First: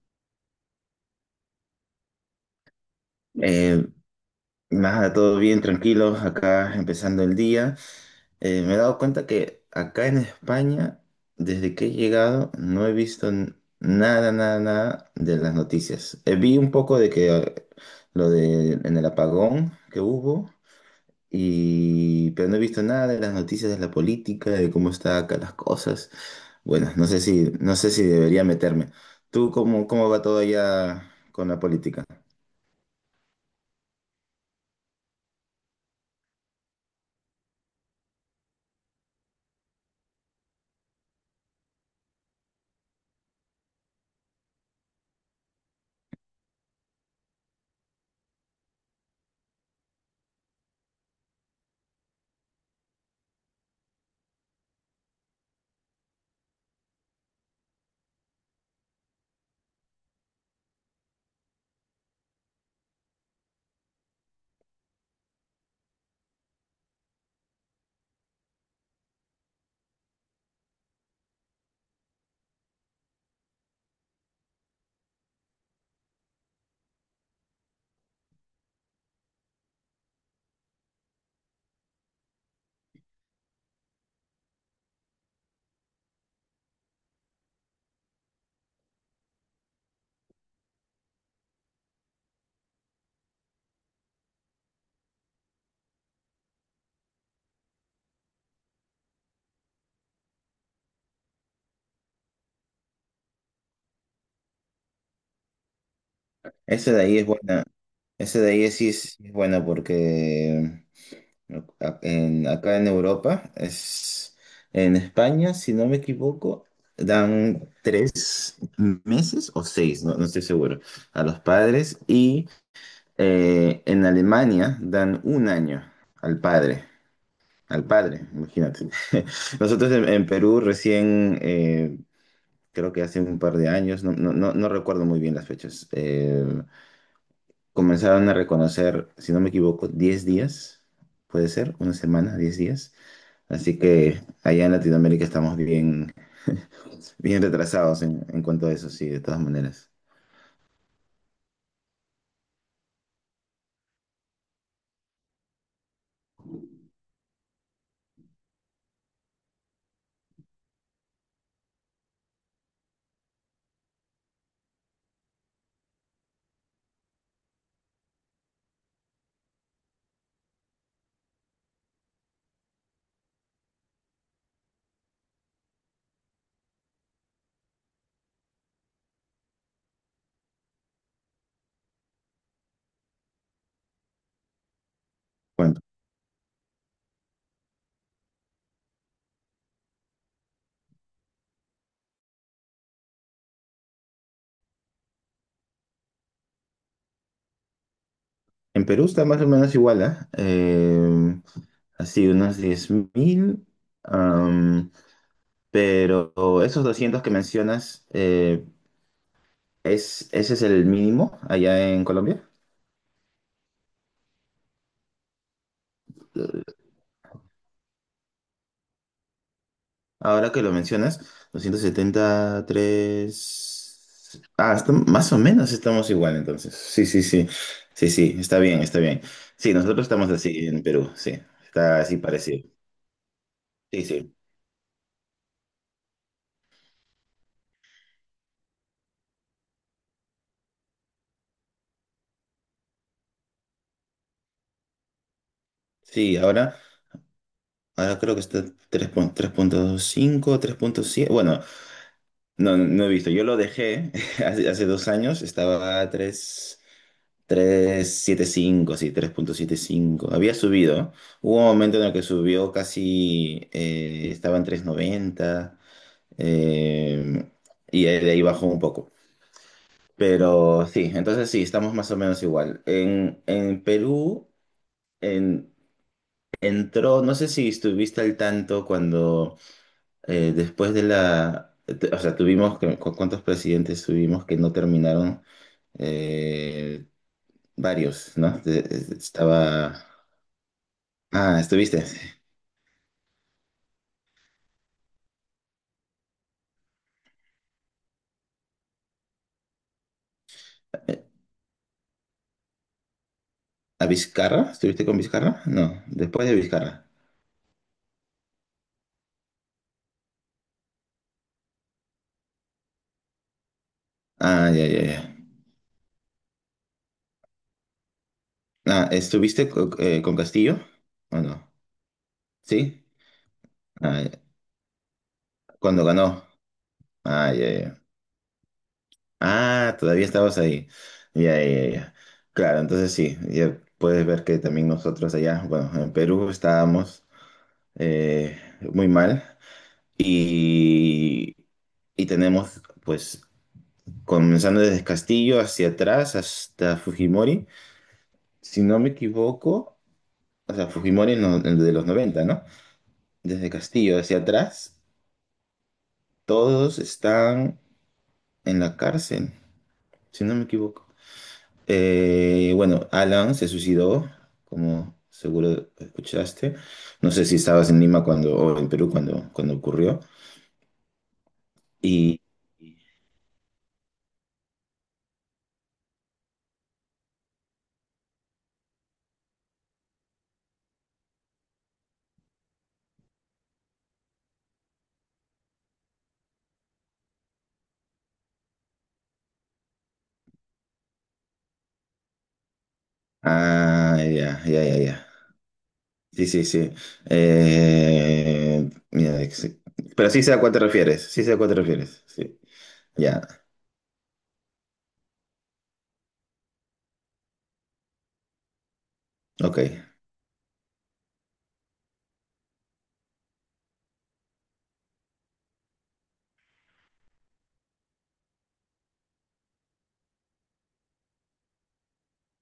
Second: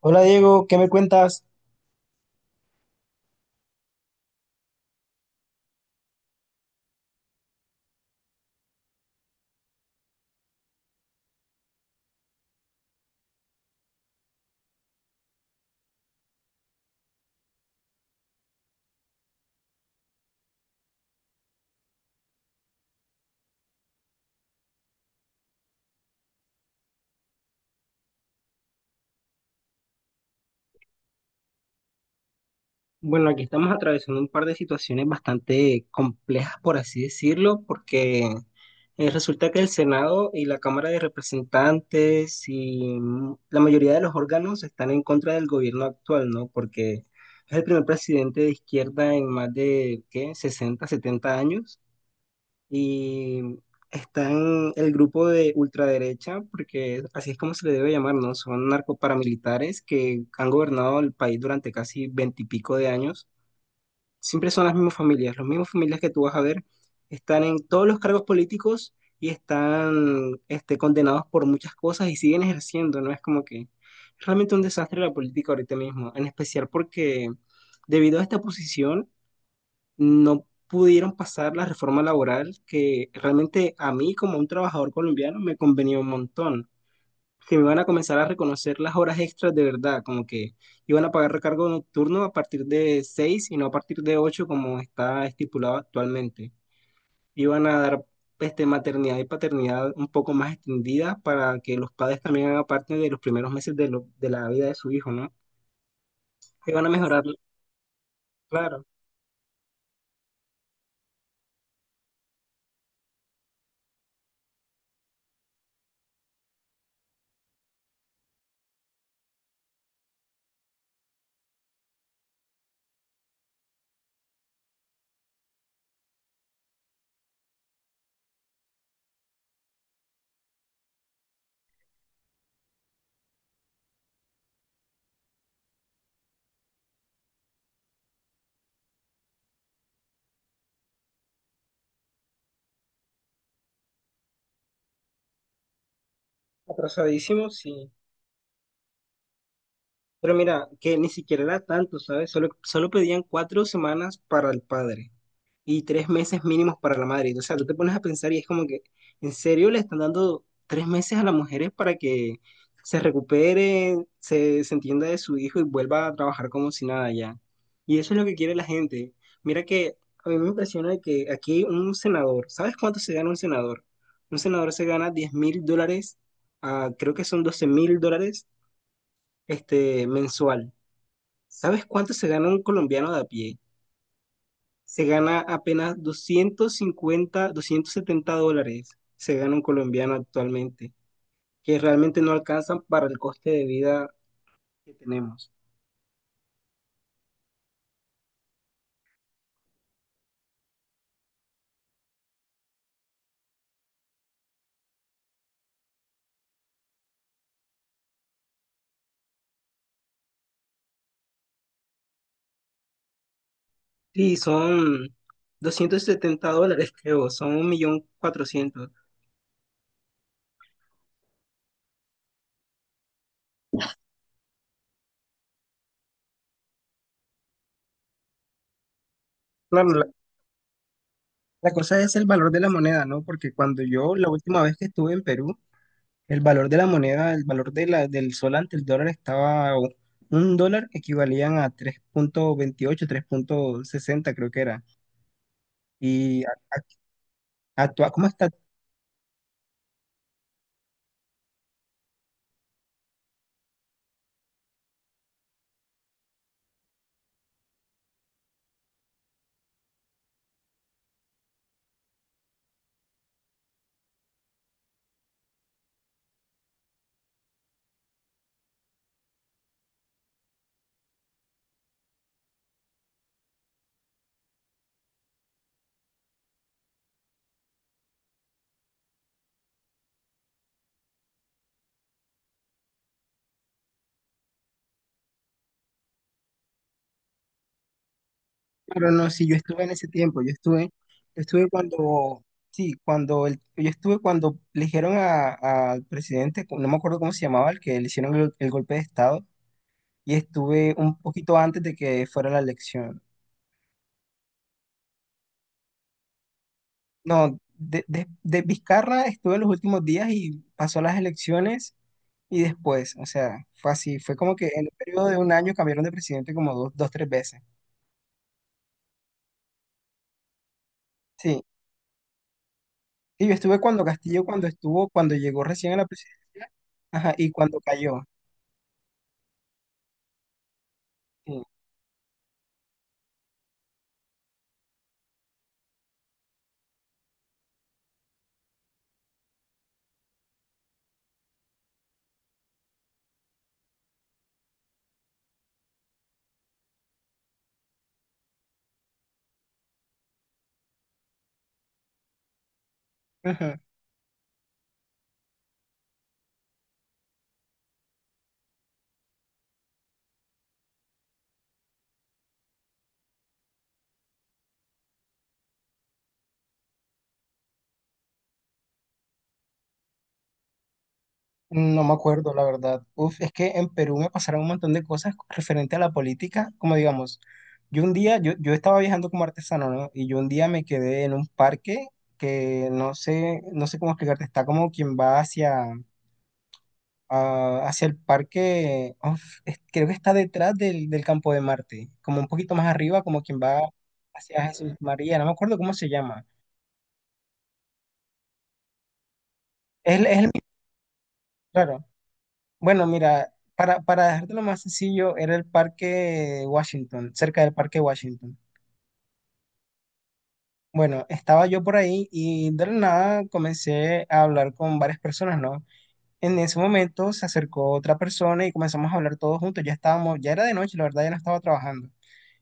Hola Diego, ¿qué me cuentas? Eh, Nada, todo bien, tranquilos, acá empezando el día. Me he dado cuenta que acá en España, desde que he llegado, no he visto nada, nada, nada de las noticias. Vi un poco de que lo de en el apagón que hubo, pero no he visto nada de las noticias de la política, de cómo están acá las cosas. Bueno, no sé si debería meterme. ¿Tú cómo va todo allá con la política? Bueno, aquí estamos atravesando un par de situaciones bastante complejas, por así decirlo, porque resulta que el Senado y la Cámara de Representantes y la mayoría de los órganos están en contra del gobierno actual, ¿no? Porque es el primer presidente de izquierda en más de, ¿qué?, 60, 70 años. Y están el grupo de ultraderecha, porque así es como se le debe llamar, ¿no? Son narcoparamilitares que han gobernado el país durante casi veintipico de años. Siempre son las mismas familias que tú vas a ver están en todos los cargos políticos y están condenados por muchas cosas y siguen ejerciendo, ¿no? Es como que es realmente un desastre la política ahorita mismo, en especial porque debido a esta posición no pudieron pasar la reforma laboral que realmente a mí como un trabajador colombiano me convenía un montón. Que me iban a comenzar a reconocer las horas extras de verdad, como que iban a pagar recargo nocturno a partir de 6 y no a partir de 8 como está estipulado actualmente. Iban a dar maternidad y paternidad un poco más extendida para que los padres también hagan parte de los primeros meses de la vida de su hijo, ¿no? Iban a Ese de ahí mejorar, es buena. Ese de ahí claro. Sí es buena porque acá en Europa, en España, si no me equivoco, dan 3 meses o seis, no, no estoy seguro, a los padres y en Alemania dan un año al padre. Al padre, imagínate. Nosotros en Perú recién, creo que hace un par de años, no, no, no, no recuerdo muy bien las fechas, comenzaron a reconocer, si no me equivoco, 10 días, puede ser, una semana, 10 días. Así que allá en Latinoamérica estamos bien, bien Atrasadísimo, sí. retrasados en cuanto a eso, sí, de todas maneras. Pero mira, que ni siquiera era tanto, ¿sabes? Solo pedían 4 semanas para el padre y 3 meses mínimos para la madre. O sea, tú te pones a pensar y es como que, ¿en serio le están dando 3 meses a las mujeres para que se recupere, se entienda de su hijo y vuelva a trabajar como si nada ya? Y eso es lo que quiere la gente. Mira que a mí me impresiona que aquí un senador, ¿sabes cuánto se gana un senador? Un senador se gana $10.000, ah, creo que son $12.000 mensual. ¿Sabes cuánto se gana un colombiano de a pie? Se gana Bueno, apenas 250, $270. Se gana un colombiano actualmente, que realmente no alcanzan para el coste de vida que tenemos. en Perú está más o menos igual, ¿ah? Así, unos 10.000, am, pero esos 200 que mencionas, ese es el mínimo allá en Colombia? Sí, son $270, creo, son 1.400.000. Ahora que lo mencionas, 273. Ah, más o menos estamos igual entonces. Sí, sí, sí. Sí, sí, está bien, está bien. Sí, Claro, nosotros estamos así en Perú, sí. la cosa Está es así el valor de la parecido. moneda, ¿no? Porque cuando Sí, yo, la sí. última vez que estuve en Perú. El valor de la moneda, el valor de del sol ante el dólar estaba. O un dólar equivalían a 3,28, 3,60 creo que era. Sí, Y a- ahora, a- ¿Cómo creo que está? está tres punto 3.7. Bueno, no he visto. Yo lo dejé hace 2 años, estaba a 3. 375, sí, 3.75. Había subido, ¿no? Hubo un momento en el que subió casi, estaba en 3.90, eh, de ahí bajó un poco. Pero sí, entonces sí, estamos más o menos igual. En Perú en- entró, no sé si estuviste al tanto cuando después de la, te- o sea, cuántos presidentes tuvimos que no terminaron? Eh, varios, ¿no? Pero no, si yo estuve en Estaba. ese tiempo, yo Ah, estuve estuviste. cuando, sí, cuando, yo estuve cuando eligieron al presidente, no me acuerdo cómo se llamaba, el que le hicieron el golpe de estado, y estuve un poquito antes de que fuera la elección. ¿A Vizcarra? ¿Estuviste con Vizcarra? No, después de Vizcarra. No, de Vizcarra estuve en los últimos días y pasó las elecciones. Y después, o sea, fue así, fue como que Ah, en ya, un ya, periodo ya. de un año cambiaron de presidente como dos, dos, tres veces. Ah, ¿estuviste con Castillo? ¿O Sí, no? ¿Sí? y yo estuve cuando Ah, ya. Castillo, cuando estuvo, cuando llegó recién a Cuando la ganó. presidencia, ajá, y Ah, ya, cuando ya. cayó. Ah, todavía estabas ahí. Ya, Sí. ya, ya. Claro, entonces sí, ya puedes ver que también nosotros allá, bueno, en Perú estábamos eh, muy mal y, y tenemos, pues, comenzando desde Castillo hacia atrás hasta Fujimori, si no me equivoco, o sea, Fujimori en en lo de los 90, ¿no? Desde Ujú. Castillo hacia atrás, todos están en la cárcel, si no me equivoco. Bueno, Alan se suicidó, como seguro escuchaste. No sé si estabas en Lima cuando, o en Perú cuando ocurrió. No me Y. acuerdo, la verdad. Uf, es que en Perú me pasaron un montón de cosas referente a la política, como digamos, yo un día, yo estaba viajando como artesano, ¿no? Y yo un día me quedé en un parque que no sé, no sé cómo explicarte, está como quien va hacia... ah, hacia el parque, uf, creo que está detrás del campo de Marte, como un poquito más arriba, como quien va Ah, ya, hacia ya, Jesús ya, ya. María, no me acuerdo cómo se llama. Sí, sí, sí. Mira, pero Es sí el sé mismo, a cuál te refieres, sí sé a cuál te claro. refieres, sí. Bueno, Ya, mira, para dejártelo más sencillo, era el parque Washington, cerca del parque Washington. ok. Bueno, estaba yo por ahí y de la nada comencé a hablar con varias personas, ¿no? En ese momento se acercó otra persona y comenzamos a hablar todos juntos. Ya estábamos, ya era de noche, la verdad, ya no estaba trabajando.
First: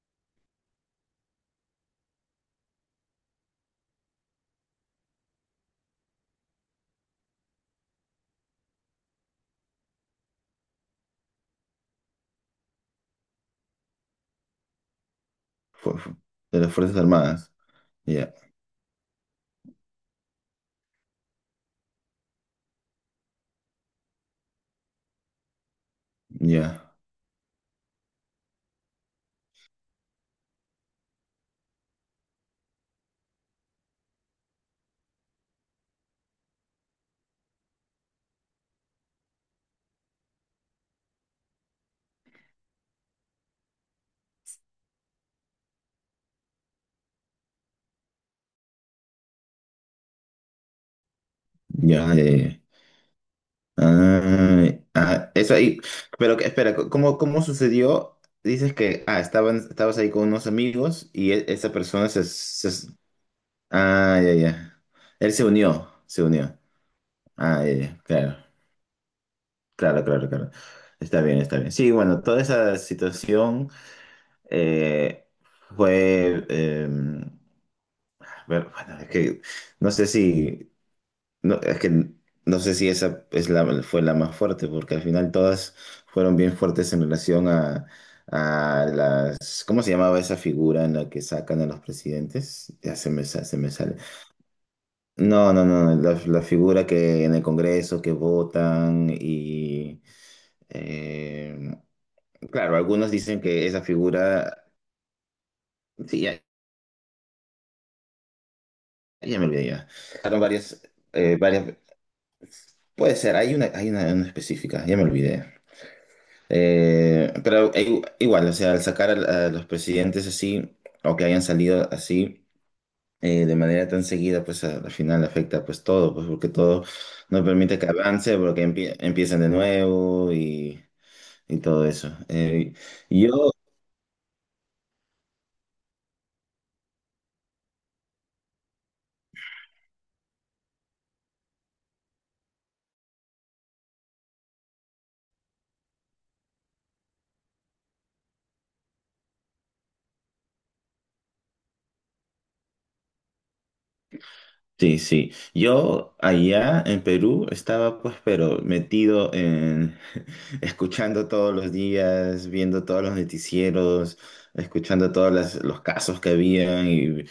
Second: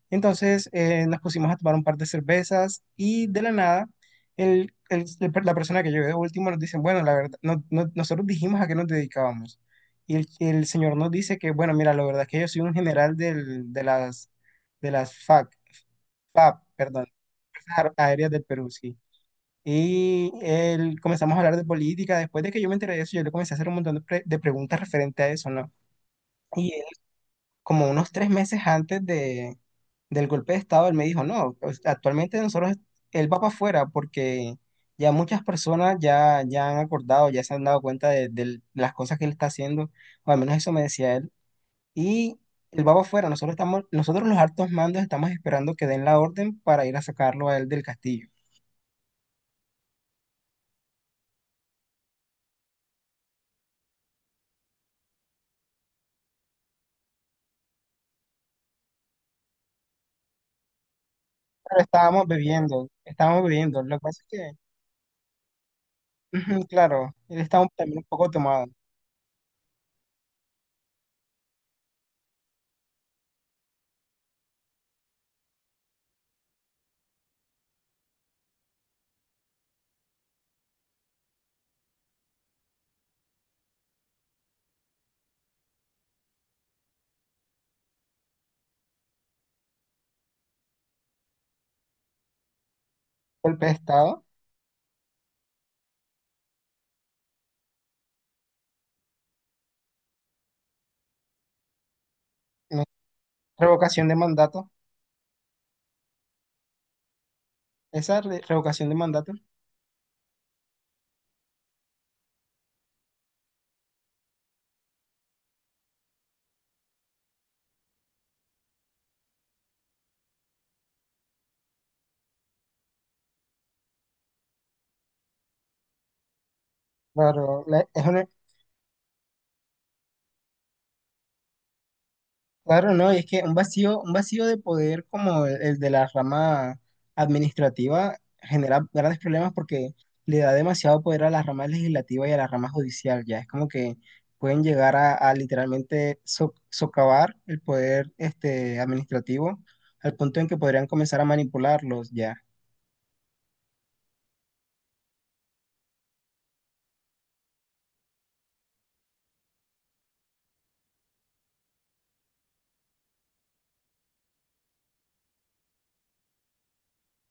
Entonces nos pusimos a tomar un par de cervezas y de la nada la persona que llegó de último nos dice, bueno, la verdad, nosotros dijimos a qué nos dedicábamos. Y el señor nos dice que, bueno, mira, la verdad es que yo soy un general de las FAC, Fu- fu- de FAP, las Fuerzas perdón, Armadas. Fuerzas Aéreas Ya, del Perú, sí. Y él, comenzamos a hablar de política. Después de que yo me enteré de eso, yo le comencé a hacer un montón de preguntas referente a eso, ¿no? Y él, ya, como unos 3 meses antes del golpe de Estado, él me dijo, no, pues, actualmente nosotros, él va para afuera porque ya muchas personas ya han acordado, ya se han dado cuenta de las cosas que él está haciendo, o al menos eso me decía él, y él va para afuera, nosotros estamos, nosotros los altos mandos estamos esperando que den la orden para ir a sacarlo a él del castillo. ya. Ah, ah, eso ahí. Pero espera, cómo sucedió? Dices que, estabas ahí con unos amigos y esa Pero persona estábamos bebiendo, lo que Ah, pasa ya, es ya. Él se unió, se que, unió. ujú, claro, él Ah, estaba ya, ya, también un poco claro, tomado. claro, claro, claro. Está bien, está bien. Sí, bueno, toda esa situación eh, fue. A ver, bueno, es que no sé si. No, es que no sé si esa es fue la más fuerte, porque al final todas fueron bien fuertes en relación a las. ¿Cómo se llamaba esa figura en la que sacan a los presidentes? Ya se Golpe me de sale. Estado, No, no, no, no, la figura que en el Congreso que votan y. eh, claro, ¿no? algunos dicen que esa Revocación de figura. mandato, Sí, ya, revocación de mandato. ya me olvidé ya. Sacaron varias. Puede ser, hay una específica, ya me olvidé. Pero igual, o sea, al sacar los presidentes así, o que hayan salido así, de manera tan seguida, pues al final afecta pues todo, pues porque todo no Claro, permite la- que es una. avance, porque empiezan de nuevo y todo eso. Claro, no, y es que yo, un vacío de poder como el de la rama administrativa genera grandes problemas porque le da demasiado poder a la rama legislativa y a la rama judicial, ya es como que pueden llegar a literalmente socavar el poder administrativo al punto en que podrían comenzar a manipularlos, ya. Sí, sí. Yo allá en Perú estaba pues, pero metido en escuchando todos los días, viendo todos los noticieros, escuchando todos los casos que había y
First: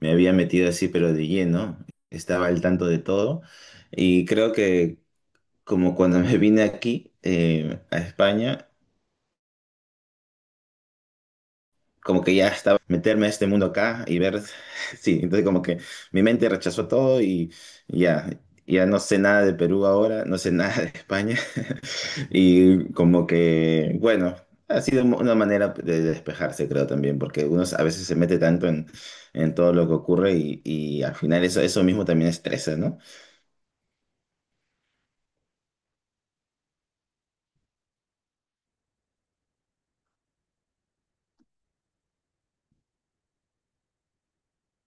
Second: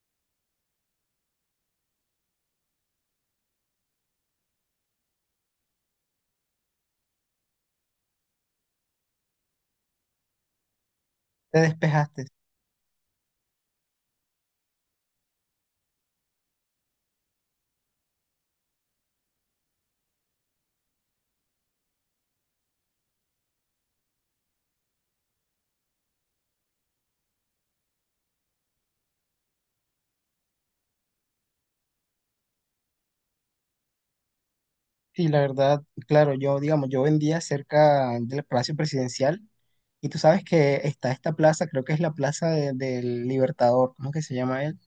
me había metido así, pero de lleno. Estaba al tanto de todo. Y creo que como cuando me vine aquí a España, Te como despejaste. que ya estaba meterme a este mundo acá y ver, sí, entonces como que mi mente rechazó todo y ya, ya no sé nada de Perú ahora, no sé nada de España y como que, bueno, ha sido una manera de despejarse creo también, porque uno a veces se mete tanto en todo lo que ocurre y al final eso mismo también estresa, ¿no? Y la verdad, claro, yo, digamos, yo vendía cerca del Palacio Presidencial y tú sabes que está esta plaza, creo que es la plaza del Libertador, ¿cómo que se llama él?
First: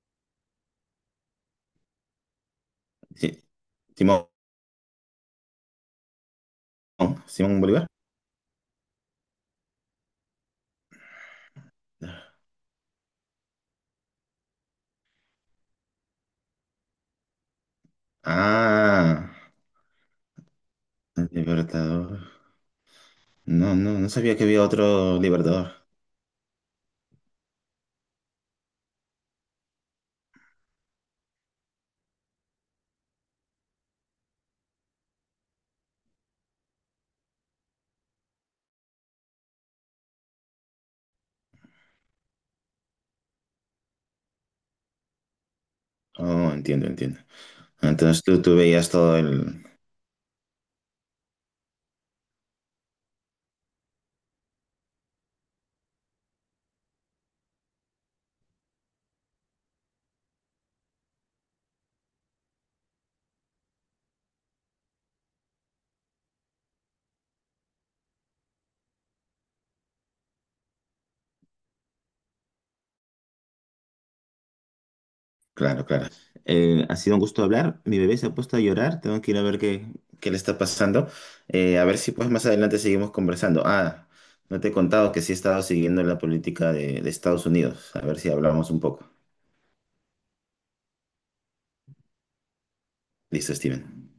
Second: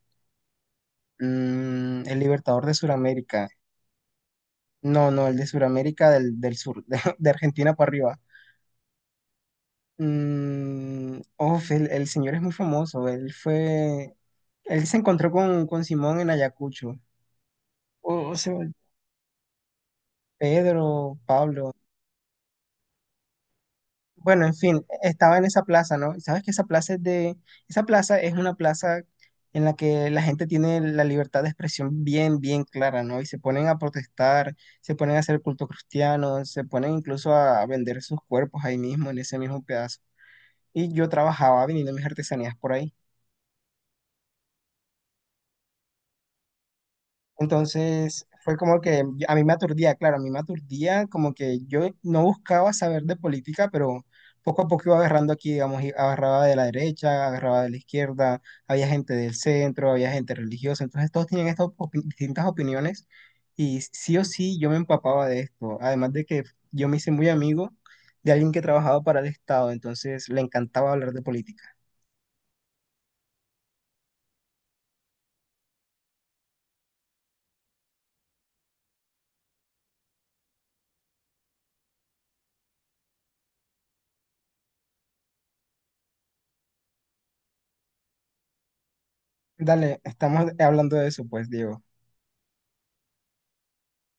El Libertador de Sí. Sudamérica. Simón, No, no, el de Sudamérica del sur, de Simón Argentina Bolívar. para arriba. El señor es muy famoso, él fue, él se encontró con Simón en Ayacucho. O o, sea, Ah, Pedro, el Pablo. Libertador. No, no, no sabía Bueno, que en había fin, otro estaba en esa Libertador. plaza, ¿no? Y sabes que esa plaza es una plaza en la que la gente tiene la libertad de expresión bien, bien clara, ¿no? Y se ponen a protestar, se ponen a hacer culto cristiano, se ponen incluso a vender sus cuerpos ahí mismo, en ese mismo pedazo. Y yo trabajaba vendiendo mis artesanías por ahí. Oh, entiendo, entiendo. Entonces Entonces tú fue como veías que todo a mí me el. aturdía, claro, a mí me aturdía, como que yo no buscaba saber de política, pero poco a poco iba agarrando aquí, digamos, y agarraba de la derecha, agarraba de la izquierda, había gente del centro, había gente religiosa, entonces todos tenían estas distintas opiniones y sí o sí yo me empapaba de esto, además de que yo me hice muy amigo de alguien que trabajaba para el Estado, entonces le encantaba hablar de política. Claro, claro. Ha sido un gusto hablar. Mi bebé se ha puesto a llorar. Tengo que ir a ver qué le está pasando. A ver si pues más adelante seguimos conversando. Ah, no te he contado que sí he estado siguiendo la política de Estados Unidos. A ver si hablamos un poco. Dale, estamos hablando de eso, pues, Diego. Listo, Steven.